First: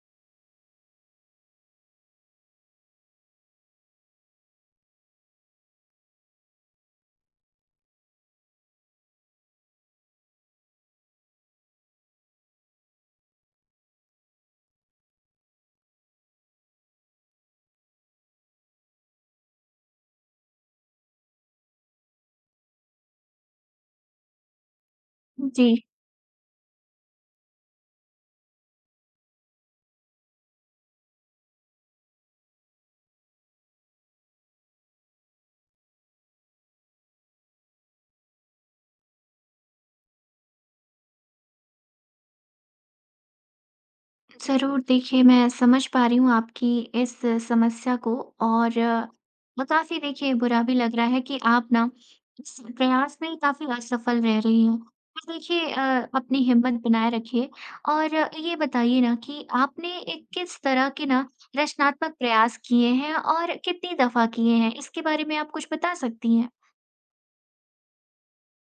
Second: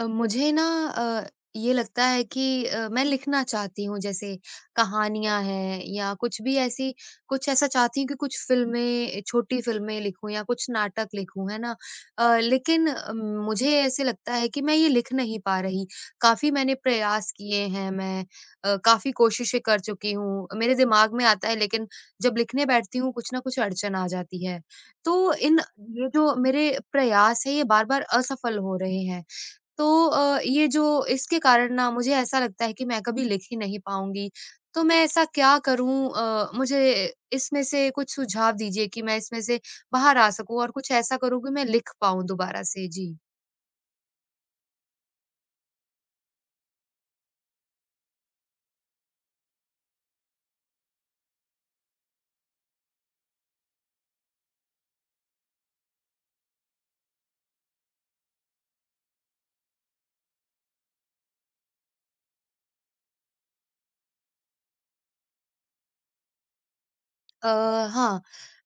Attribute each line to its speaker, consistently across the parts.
Speaker 1: मुझे ना अ, ये लगता है कि मैं लिखना चाहती हूँ, जैसे कहानियां हैं या कुछ भी ऐसी। कुछ ऐसा चाहती हूँ कि कुछ फिल्में, छोटी फिल्में लिखूं या कुछ नाटक लिखूं, है ना। लेकिन मुझे ऐसे लगता है कि मैं ये लिख नहीं पा रही। काफी मैंने प्रयास किए हैं, मैं काफी कोशिशें कर चुकी हूँ। मेरे दिमाग में आता है, लेकिन जब लिखने बैठती हूँ कुछ ना कुछ अड़चन आ जाती है। तो इन
Speaker 2: जी,
Speaker 1: ये जो मेरे प्रयास है ये बार बार असफल हो रहे हैं। तो अ, ये जो इसके कारण ना मुझे ऐसा लगता है कि मैं कभी लिख ही नहीं पाऊँगी। तो मैं ऐसा क्या करूँ? मुझे इसमें से कुछ सुझाव दीजिए कि मैं इसमें से बाहर आ सकूँ और कुछ ऐसा करूँ कि मैं लिख पाऊँ दोबारा से? जी।
Speaker 2: ज़रूर देखिए मैं समझ पा रही हूँ आपकी इस समस्या को और काफ़ी देखिए बुरा भी लग रहा है कि आप ना इस प्रयास में काफ़ी असफल रह रही हैं। पर देखिए अपनी हिम्मत बनाए रखिए और ये बताइए ना कि आपने एक किस तरह के ना रचनात्मक प्रयास किए हैं और कितनी दफ़ा किए हैं? इसके बारे में आप कुछ बता सकती हैं?
Speaker 1: अ, हाँ,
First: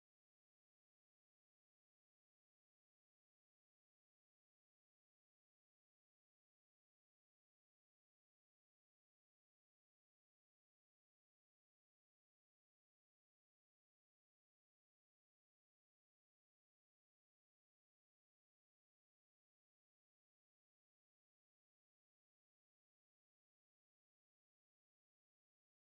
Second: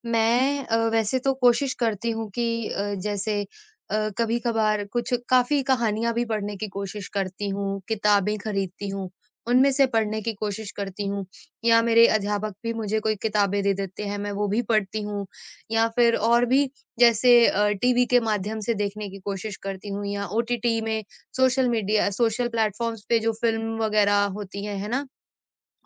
Speaker 1: मैं वैसे तो कोशिश करती हूँ कि जैसे कभी-कभार कुछ काफ़ी कहानियाँ भी पढ़ने की कोशिश करती हूँ, किताबें खरीदती हूँ, उनमें से पढ़ने की कोशिश करती हूँ। या मेरे अध्यापक भी मुझे कोई किताबें दे देते हैं, मैं वो भी पढ़ती हूँ, या फिर और भी जैसे टीवी के माध्यम से देखने की कोशिश करती हूँ, या ओटीटी में, सोशल मीडिया, सोशल प्लेटफ़ॉर्म्स पे जो फ़िल्म वगैरह होती हैं, है ना?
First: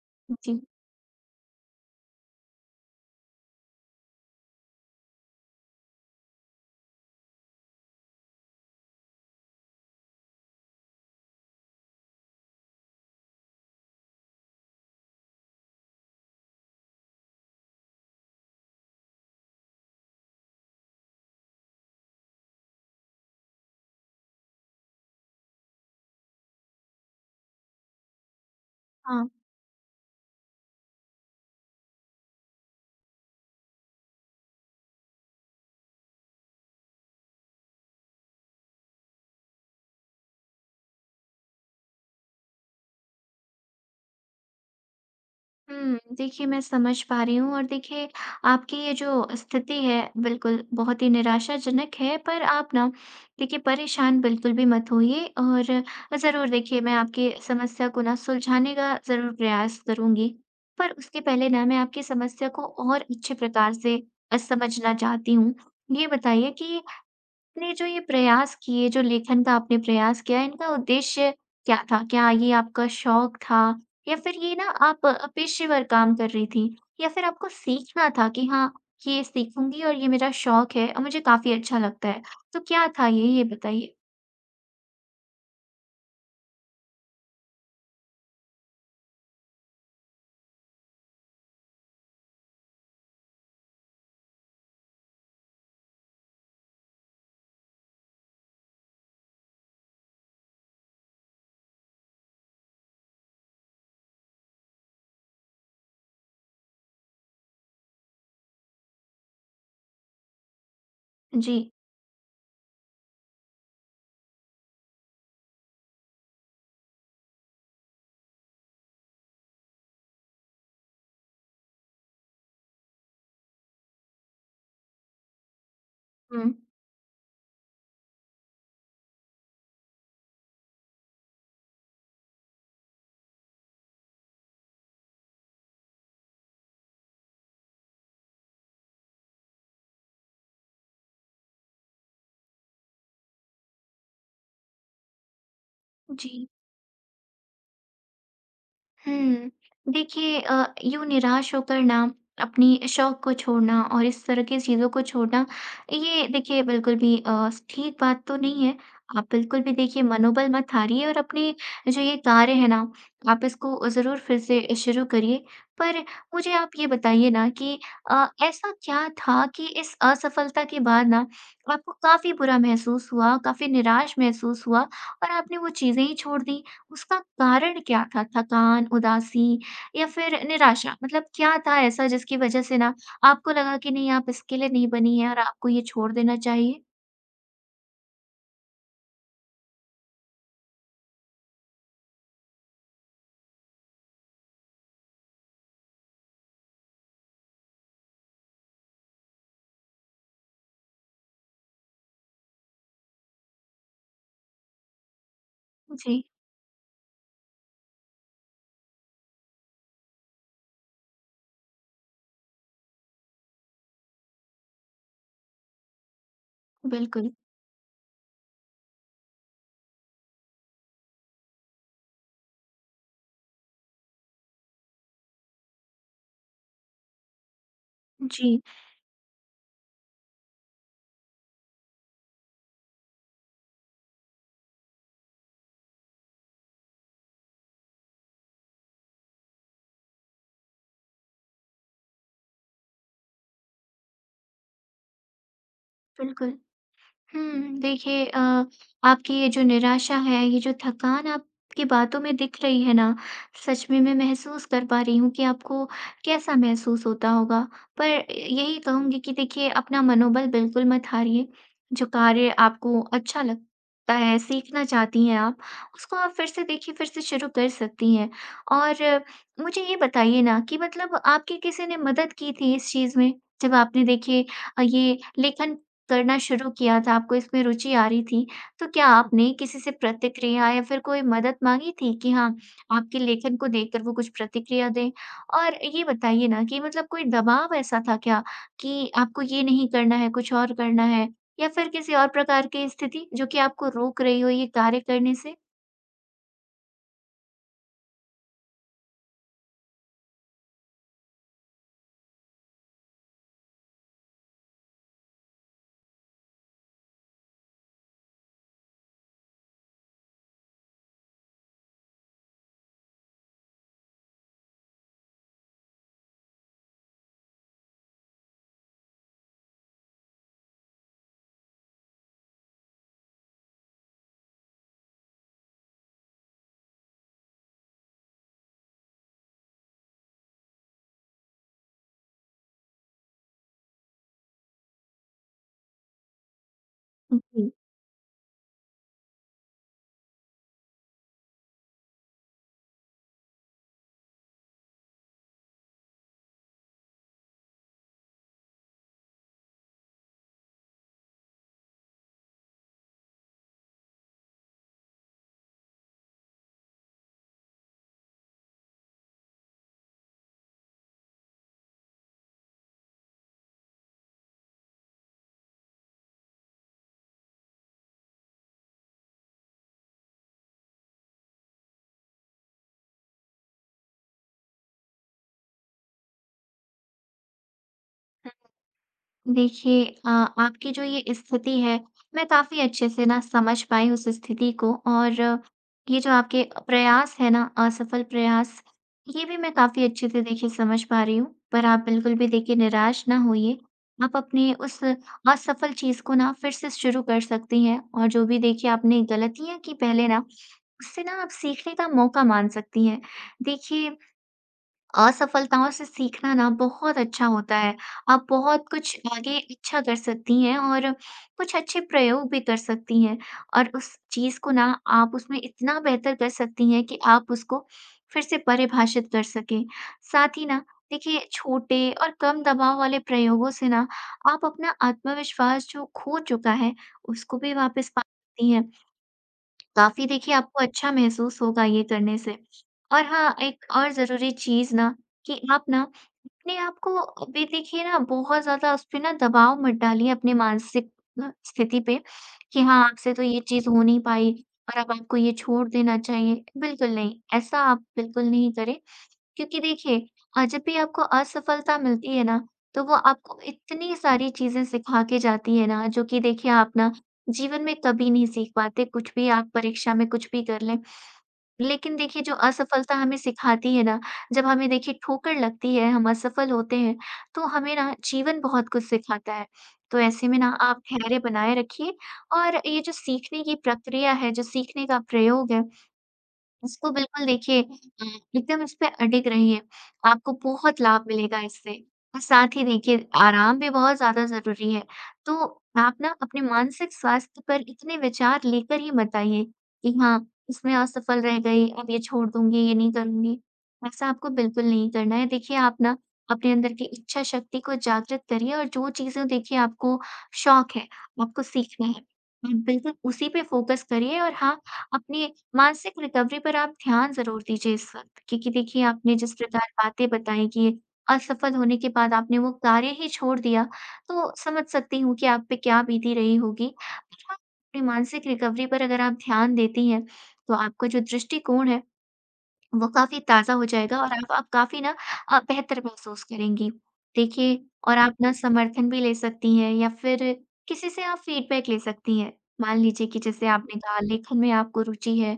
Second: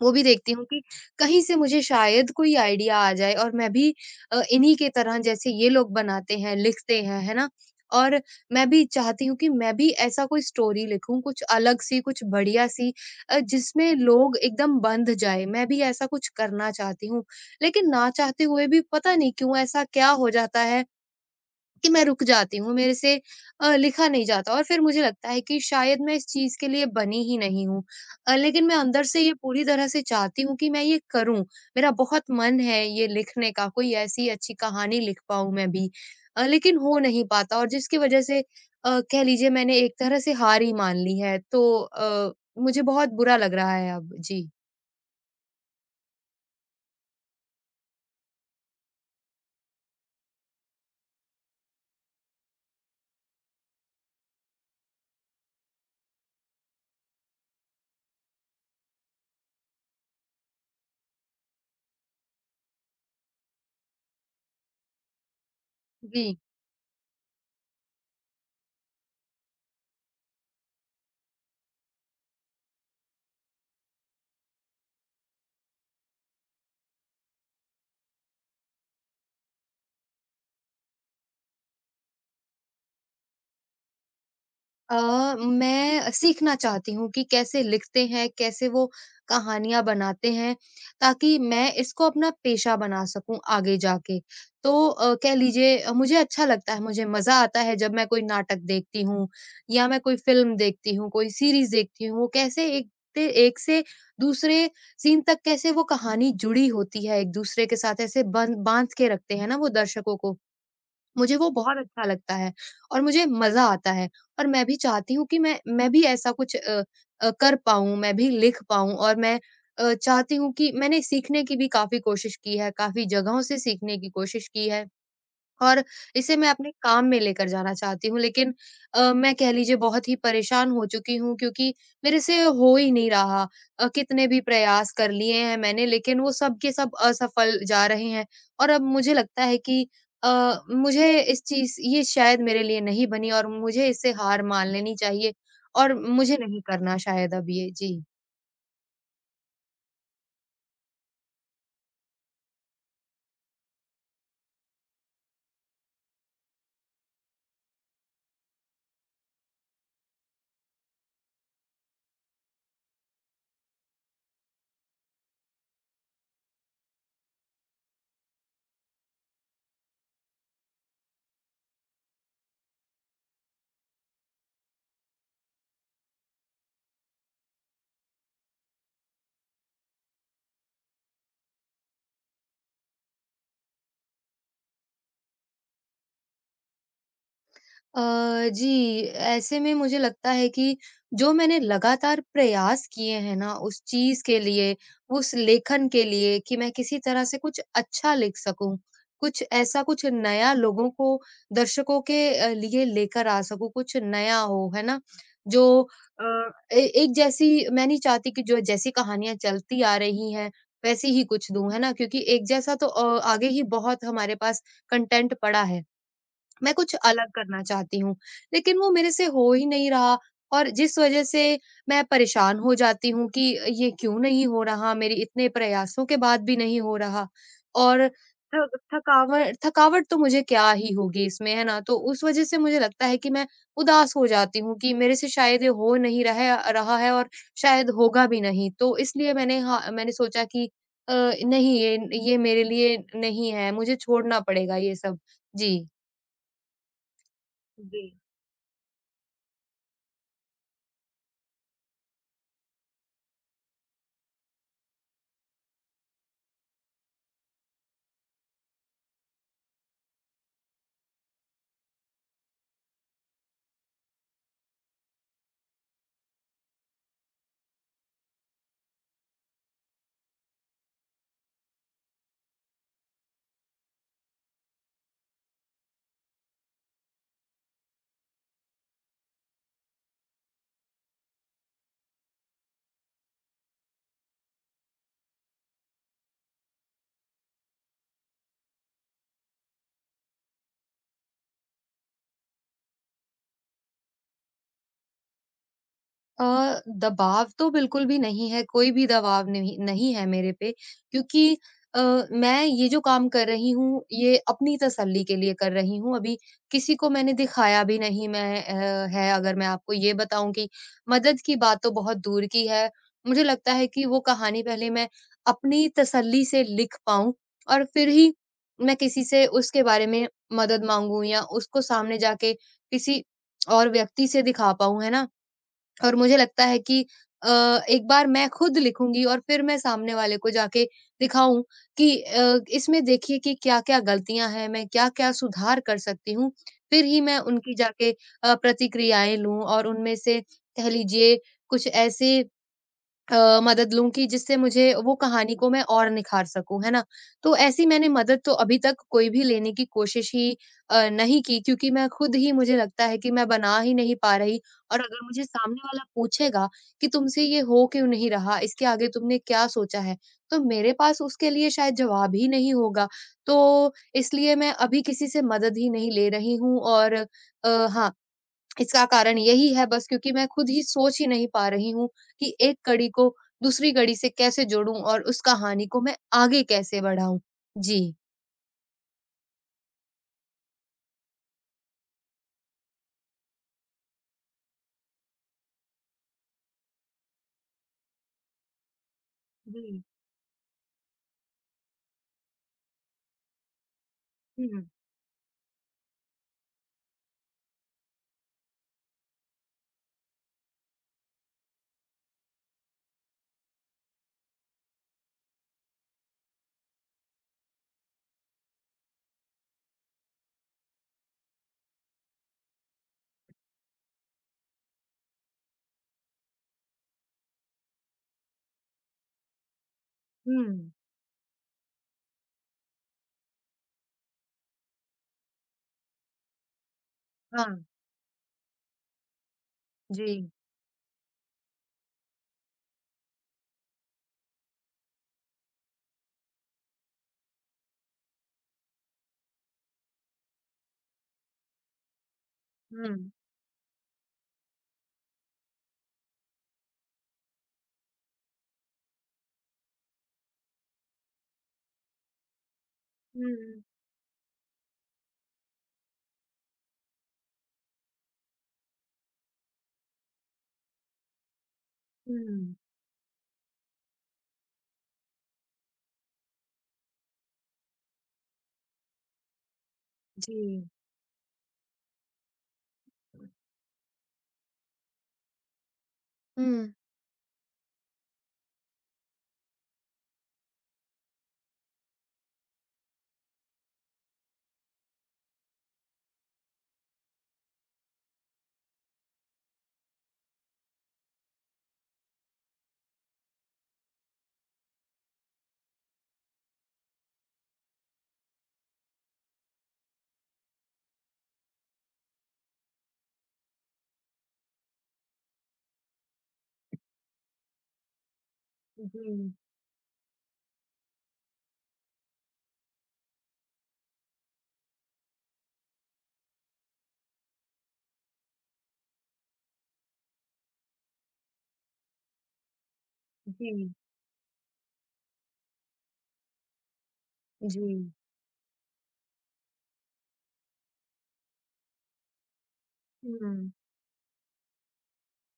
Speaker 1: वो भी देखती
Speaker 2: जी।
Speaker 1: हूँ कि कहीं से मुझे शायद कोई आइडिया आ जाए और मैं भी इन्हीं के तरह जैसे ये लोग बनाते हैं, लिखते हैं, है ना? और मैं भी चाहती हूँ कि मैं भी ऐसा कोई स्टोरी लिखूँ, कुछ अलग सी, कुछ बढ़िया सी, जिसमें लोग एकदम बंध जाएँ। मैं भी ऐसा कुछ करना चाहती हूँ। लेकिन ना चाहते हुए भी पता नहीं क्यों ऐसा क्या हो जाता है कि मैं रुक जाती हूँ, मेरे से लिखा नहीं जाता, और फिर मुझे लगता है कि शायद मैं इस चीज़ के लिए बनी ही नहीं हूँ। लेकिन मैं अंदर से
Speaker 2: हाँ।
Speaker 1: ये पूरी तरह से चाहती हूँ कि मैं ये करूँ, मेरा बहुत मन है ये लिखने का, कोई ऐसी अच्छी कहानी लिख पाऊँ मैं भी। लेकिन हो नहीं पाता, और जिसकी वज़ह से कह लीजिए मैंने एक तरह से हार ही मान ली है, तो मुझे बहुत बुरा लग रहा है अब। जी।
Speaker 2: देखिए मैं समझ पा रही हूँ और देखिए आपकी ये जो स्थिति है बिल्कुल बहुत ही निराशाजनक है, पर आप ना देखिए परेशान बिल्कुल भी मत होइए और ज़रूर देखिए मैं आपकी समस्या को ना सुलझाने का ज़रूर प्रयास करूँगी। पर उसके पहले ना मैं आपकी समस्या को और अच्छे प्रकार से समझना चाहती हूँ। ये
Speaker 1: जी।
Speaker 2: बताइए कि आपने जो ये प्रयास किए, जो लेखन का आपने प्रयास किया, इनका उद्देश्य क्या था? क्या ये आपका शौक था या फिर ये ना आप पेशेवर काम कर रही थीं? या फिर आपको सीखना था कि हाँ, ये सीखूँगी और ये मेरा शौक है और मुझे काफ़ी अच्छा लगता है। तो क्या था ये? ये बताइए।
Speaker 1: मैं सीखना चाहती हूँ कि कैसे लिखते हैं, कैसे वो कहानियाँ बनाते हैं, ताकि मैं इसको अपना पेशा बना सकूँ आगे जाके। तो कह लीजिए मुझे अच्छा लगता है, मुझे मज़ा आता है जब मैं कोई नाटक देखती हूँ या मैं कोई फ़िल्म देखती हूँ, कोई सीरीज़ देखती हूँ, वो कैसे एक से दूसरे सीन तक कैसे वो कहानी जुड़ी होती है, एक-दूसरे के साथ ऐसे बन बाँध के रखते हैं ना वो दर्शकों को। मुझे वो
Speaker 2: जी।
Speaker 1: बहुत अच्छा लगता है, और मुझे मज़ा आता है, और मैं भी चाहती हूँ कि मैं भी ऐसा कुछ कर पाऊँ, मैं भी लिख पाऊँ, और मैं चाहती हूँ कि मैंने सीखने की भी काफ़ी कोशिश की है, काफ़ी जगहों से सीखने की कोशिश की है। और इसे
Speaker 2: हुँ।
Speaker 1: मैं अपने काम में लेकर जाना चाहती हूँ, लेकिन मैं कह लीजिए बहुत ही परेशान हो चुकी हूँ, क्योंकि मेरे से हो ही नहीं रहा। कितने भी प्रयास कर लिए हैं मैंने, लेकिन वो सब के सब असफल जा रहे हैं, और अब मुझे लगता है कि मुझे इस चीज़ ये शायद मेरे लिए नहीं बनी, और मुझे इससे हार मान लेनी चाहिए, और मुझे
Speaker 2: जी।
Speaker 1: नहीं करना शायद अब ये। जी।
Speaker 2: हुँ। देखिए यूँ निराश होकर ना अपनी शौक को छोड़ना और इस तरह की चीज़ों को छोड़ना, ये देखिए बिल्कुल भी ठीक बात तो नहीं है। आप बिल्कुल भी देखिए मनोबल मत हारिए और अपने जो ये कार्य है ना, आप इसको ज़रूर फिर से शुरू करिए। पर मुझे आप ये बताइए ना कि ऐसा क्या था कि इस असफलता के बाद ना आपको काफ़ी बुरा महसूस हुआ, काफ़ी निराश महसूस हुआ और आपने वो चीज़ें ही छोड़ दी? उसका कारण क्या था? थकान, उदासी या फिर निराशा? मतलब क्या था ऐसा जिसकी वजह से ना आपको लगा कि नहीं आप इसके लिए नहीं बनी हैं और आपको ये छोड़ देना चाहिए?
Speaker 1: जी, ऐसे में मुझे लगता है कि जो मैंने लगातार प्रयास किए हैं ना उस चीज़ के लिए, उस लेखन के लिए, कि मैं किसी तरह से कुछ अच्छा लिख सकूँ, कुछ नया लोगों को, दर्शकों के लिए लेकर आ सकूँ, कुछ नया हो, है ना? जो अ,
Speaker 2: जी,
Speaker 1: ए एक जैसी मैं नहीं चाहती कि जो जैसी कहानियाँ चलती आ रही हैं, वैसी ही कुछ दूँ, है ना? क्योंकि एक जैसा तो आगे ही बहुत हमारे पास कंटेंट पड़ा है। मैं कुछ अलग
Speaker 2: बिल्कुल।
Speaker 1: करना चाहती हूँ, लेकिन वो मेरे से हो ही नहीं रहा, और जिस वज़ह से मैं परेशान हो जाती हूँ कि ये क्यों नहीं हो रहा, मेरे इतने प्रयासों के बाद भी नहीं हो रहा। और थ
Speaker 2: जी,
Speaker 1: थकावट थकावट तो मुझे क्या ही होगी इसमें, है ना? तो उस वज़ह से मुझे लगता है कि मैं उदास हो जाती हूँ कि मेरे से शायद ये हो नहीं रहा है, और शायद होगा भी नहीं। तो इसलिए मैंने हाँ, मैंने सोचा कि नहीं, ये मेरे लिए नहीं है, मुझे छोड़ना पड़ेगा ये सब। जी।
Speaker 2: बिल्कुल।
Speaker 1: जी।
Speaker 2: देखिए आपकी ये जो निराशा है, ये जो थकान आपकी बातों में दिख रही है ना, सच में मैं महसूस कर पा रही हूँ कि आपको कैसा महसूस होता होगा। पर यही कहूँगी कि देखिए अपना मनोबल बिल्कुल मत हारिए, जो कार्य आपको अच्छा लगता है, सीखना चाहती हैं आप, उसको आप फिर से देखिए फिर से शुरू कर सकती हैं। और मुझे ये बताइए ना कि मतलब आपकी किसी ने मदद की थी इस चीज़ में? जब आपने देखिए ये लेखन करना शुरू किया था, आपको इसमें रुचि आ रही थी, तो क्या आपने किसी से प्रतिक्रिया या फिर कोई मदद माँगी थी कि हाँ, आपके लेखन को देखकर वो कुछ प्रतिक्रिया दें? और ये बताइए ना कि मतलब कोई दबाव ऐसा था क्या कि आपको ये नहीं करना है, कुछ और करना है या फिर किसी और प्रकार की स्थिति जो कि आपको रोक रही हो ये कार्य करने
Speaker 1: अ, दबाव तो बिल्कुल भी नहीं है, कोई भी दबाव नहीं नहीं है मेरे पे, क्योंकि अ, मैं ये जो काम कर रही हूँ, ये अपनी तसल्ली के लिए कर रही हूँ। अभी किसी को मैंने दिखाया भी नहीं। मैं अ, है अगर मैं आपको ये बताऊँ कि मदद की बात तो बहुत दूर की है। मुझे लगता है कि वो कहानी पहले मैं अपनी तसल्ली से लिख पाऊँ, और फिर ही मैं किसी से उसके बारे में मदद माँगूँ, या उसको सामने जाके किसी और व्यक्ति से दिखा पाऊँ, है ना? और मुझे लगता है कि अ, एक बार मैं खुद लिखूँगी, और फिर मैं सामने वाले को जाके दिखाऊँ कि इसमें देखिए कि क्या-क्या गलतियाँ हैं, मैं क्या-क्या सुधार कर सकती हूँ। फिर ही मैं
Speaker 2: से?
Speaker 1: उनकी जाके प्रतिक्रियाएँ लूँ, और उनमें से कह लीजिए कुछ ऐसे मदद लूँ कि जिससे मुझे वो कहानी को मैं और निखार सकूँ, है ना? तो ऐसी मैंने मदद तो अभी तक कोई भी लेने की कोशिश ही नहीं की, क्योंकि मैं खुद ही, मुझे लगता है कि मैं बना ही नहीं पा रही। और अगर मुझे सामने वाला पूछेगा कि तुमसे ये हो क्यों नहीं रहा? इसके आगे तुमने क्या सोचा है? तो मेरे पास उसके लिए शायद जवाब ही नहीं होगा। तो इसलिए मैं अभी किसी से मदद ही नहीं ले रही हूँ, और हाँ, इसका कारण यही है बस, क्योंकि मैं खुद ही सोच ही नहीं पा रही हूँ कि एक कड़ी को दूसरी कड़ी से कैसे जोड़ूँ, और उस कहानी को मैं आगे कैसे बढ़ाऊँ? जी।
Speaker 2: देखिए आपकी जो ये स्थिति है, मैं काफ़ी अच्छे से ना समझ पाई उस स्थिति को और ये जो आपके प्रयास है ना, असफल प्रयास, ये भी मैं
Speaker 1: जी।
Speaker 2: काफ़ी अच्छे से देखिए समझ पा रही हूँ। पर आप बिल्कुल भी देखिए निराश ना होइए। आप अपने
Speaker 1: हुँ,
Speaker 2: उस असफल चीज़ को ना फिर से शुरू कर सकती हैं और जो भी देखिए आपने गलतियाँ की पहले ना, उससे ना आप सीखने का मौका मान सकती हैं। देखिए असफलताओं से सीखना ना बहुत अच्छा होता है। आप बहुत कुछ आगे अच्छा कर सकती हैं और कुछ अच्छे प्रयोग भी कर सकती हैं और उस चीज़ को ना आप उसमें इतना बेहतर कर सकती हैं कि आप उसको फिर से परिभाषित कर सकें। साथ ही ना
Speaker 1: हुँ।
Speaker 2: देखिए छोटे और कम दबाव वाले प्रयोगों से ना आप अपना आत्मविश्वास जो खो चुका है उसको
Speaker 1: हाँ,
Speaker 2: भी वापस पा सकती हैं। काफ़ी
Speaker 1: जी।
Speaker 2: देखिए आपको अच्छा महसूस होगा ये करने से। और हाँ, एक और ज़रूरी चीज़ ना कि आप ना अपने आप को अभी देखिए ना बहुत ज़्यादा उस पे ना दबाव मत डालिए अपने मानसिक स्थिति पे कि हाँ,
Speaker 1: हुँ,
Speaker 2: आपसे तो ये चीज़ हो नहीं पाई और अब आपको ये छोड़ देना चाहिए। बिल्कुल नहीं, ऐसा आप बिल्कुल नहीं करें। क्योंकि देखिए जब भी आपको असफलता मिलती है ना, तो वो आपको
Speaker 1: हुँ,
Speaker 2: इतनी सारी चीज़ें सिखा के जाती है ना, जो कि देखिए आप ना जीवन में कभी नहीं सीख पाते, कुछ भी आप परीक्षा में कुछ भी कर लें। लेकिन देखिए जो
Speaker 1: हुँ।
Speaker 2: असफलता हमें सिखाती है ना, जब हमें देखिए ठोकर लगती है, हम असफल होते हैं, तो हमें ना जीवन बहुत कुछ सिखाता है। तो ऐसे
Speaker 1: जी।
Speaker 2: में ना आप धैर्य बनाए रखिए और ये जो सीखने की प्रक्रिया है, जो सीखने का प्रयोग है
Speaker 1: हुँ।
Speaker 2: उसको बिल्कुल देखिए एकदम इस पे अडिग रहिए। आपको बहुत लाभ मिलेगा इससे और साथ ही देखिए आराम भी बहुत ज़्यादा ज़रूरी है। तो आप ना अपने मानसिक स्वास्थ्य पर इतने विचार लेकर ही मत आइए कि हाँ, इसमें असफल रह गई, अब ये छोड़ दूँगी, ये नहीं करूँगी। ऐसा आपको बिल्कुल नहीं करना है। देखिए आप ना अपने अंदर की इच्छा शक्ति को जागृत करिए और जो चीज़ें देखिए आपको शौक है, आपको सीखना है, आप बिल्कुल उसी पे फ़ोकस करिए और हाँ, अपने मानसिक रिकवरी पर आप ध्यान ज़रूर दीजिए इस वक़्त क्योंकि देखिए आपने
Speaker 1: जी,
Speaker 2: जिस प्रकार बातें बताई कि असफल होने के बाद आपने वो कार्य ही छोड़ दिया, तो समझ सकती हूँ कि आप पे क्या बीती रही होगी। पर हाँ, अपनी मानसिक रिकवरी पर अगर आप ध्यान देती हैं, तो आपका जो दृष्टिकोण है वो काफ़ी ताज़ा हो
Speaker 1: जी,
Speaker 2: जाएगा और आप काफ़ी ना बेहतर महसूस करेंगी। देखिए
Speaker 1: जी।
Speaker 2: और आप ना समर्थन भी ले सकती हैं या फिर किसी से आप फीडबैक ले सकती हैं। मान लीजिए कि जैसे
Speaker 1: हुँ,
Speaker 2: आपने कहा लेखन में आपको रुचि है,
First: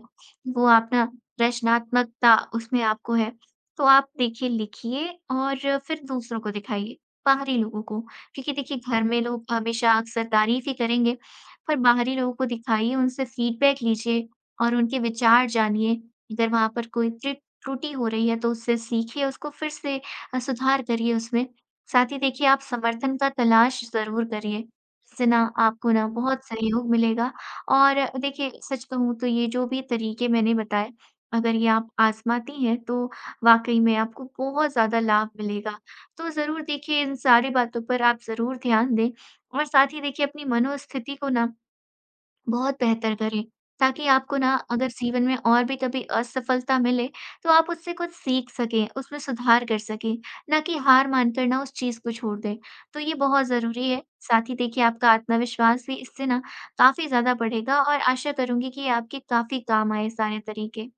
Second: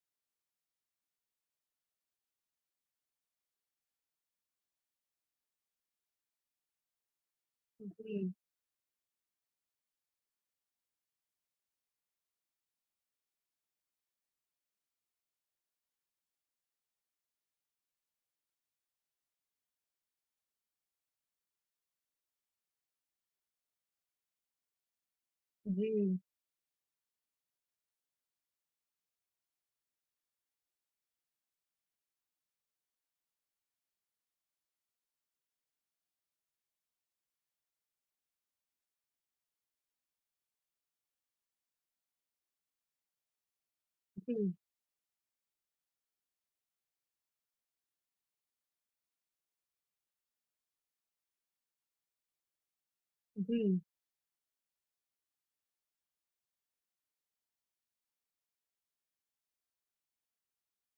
Speaker 2: वो आप ना रचनात्मकता उसमें आपको है, तो आप देखिए लिखिए और फिर दूसरों को दिखाइए, बाहरी लोगों को।
Speaker 1: जी,
Speaker 2: क्योंकि देखिए घर में लोग हमेशा अक्सर तारीफ़ ही करेंगे, पर बाहरी लोगों को दिखाइए, उनसे फीडबैक लीजिए और उनके विचार जानिए। अगर वहाँ पर कोई त्रि त्रुटि हो रही है तो उससे सीखिए, उसको फिर से सुधार करिए उसमें। साथ ही देखिए आप समर्थन का तलाश ज़रूर करिए, इससे ना आपको ना
Speaker 1: जी,
Speaker 2: बहुत सहयोग मिलेगा और देखिए सच कहूँ तो ये जो भी तरीके मैंने बताए, अगर ये आप आज़माती हैं तो वाक़ई में आपको बहुत ज़्यादा लाभ मिलेगा। तो ज़रूर देखिए इन सारी बातों पर आप ज़रूर ध्यान दें और साथ ही देखिए अपनी मनोस्थिति को ना बहुत बेहतर करें, ताकि आपको
Speaker 1: जी,
Speaker 2: ना अगर जीवन में और भी कभी असफलता मिले, तो आप उससे कुछ सीख सकें, उसमें सुधार कर सकें, ना कि हार मानकर ना उस चीज़ को छोड़ दें। तो ये बहुत
Speaker 1: जी।
Speaker 2: ज़रूरी है। साथ ही देखिए आपका आत्मविश्वास भी इससे ना काफ़ी ज़्यादा बढ़ेगा और आशा करूँगी कि ये आपके काफ़ी काम आए सारे तरीके।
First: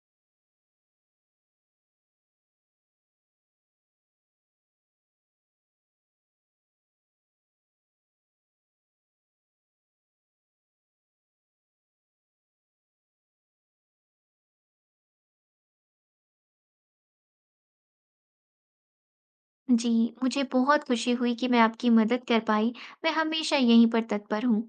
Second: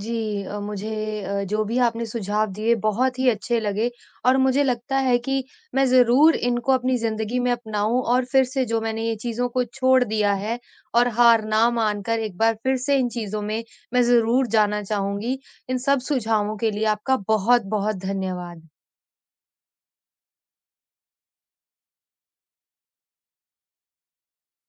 Speaker 1: जी, मुझे जो भी आपने सुझाव दिए बहुत ही अच्छे लगे, और मुझे लगता है कि मैं ज़रूर इनको अपनी ज़िंदगी में अपनाऊं, और फिर से जो मैंने ये चीज़ों को छोड़ दिया है, और हार ना मानकर एक बार फिर से इन चीज़ों में मैं ज़रूर जाना चाहूंगी। इन सब सुझावों के लिए आपका बहुत-बहुत धन्यवाद।
Speaker 2: जी, मुझे बहुत खुशी हुई कि मैं आपकी मदद कर पाई। मैं हमेशा यहीं पर तत्पर हूँ।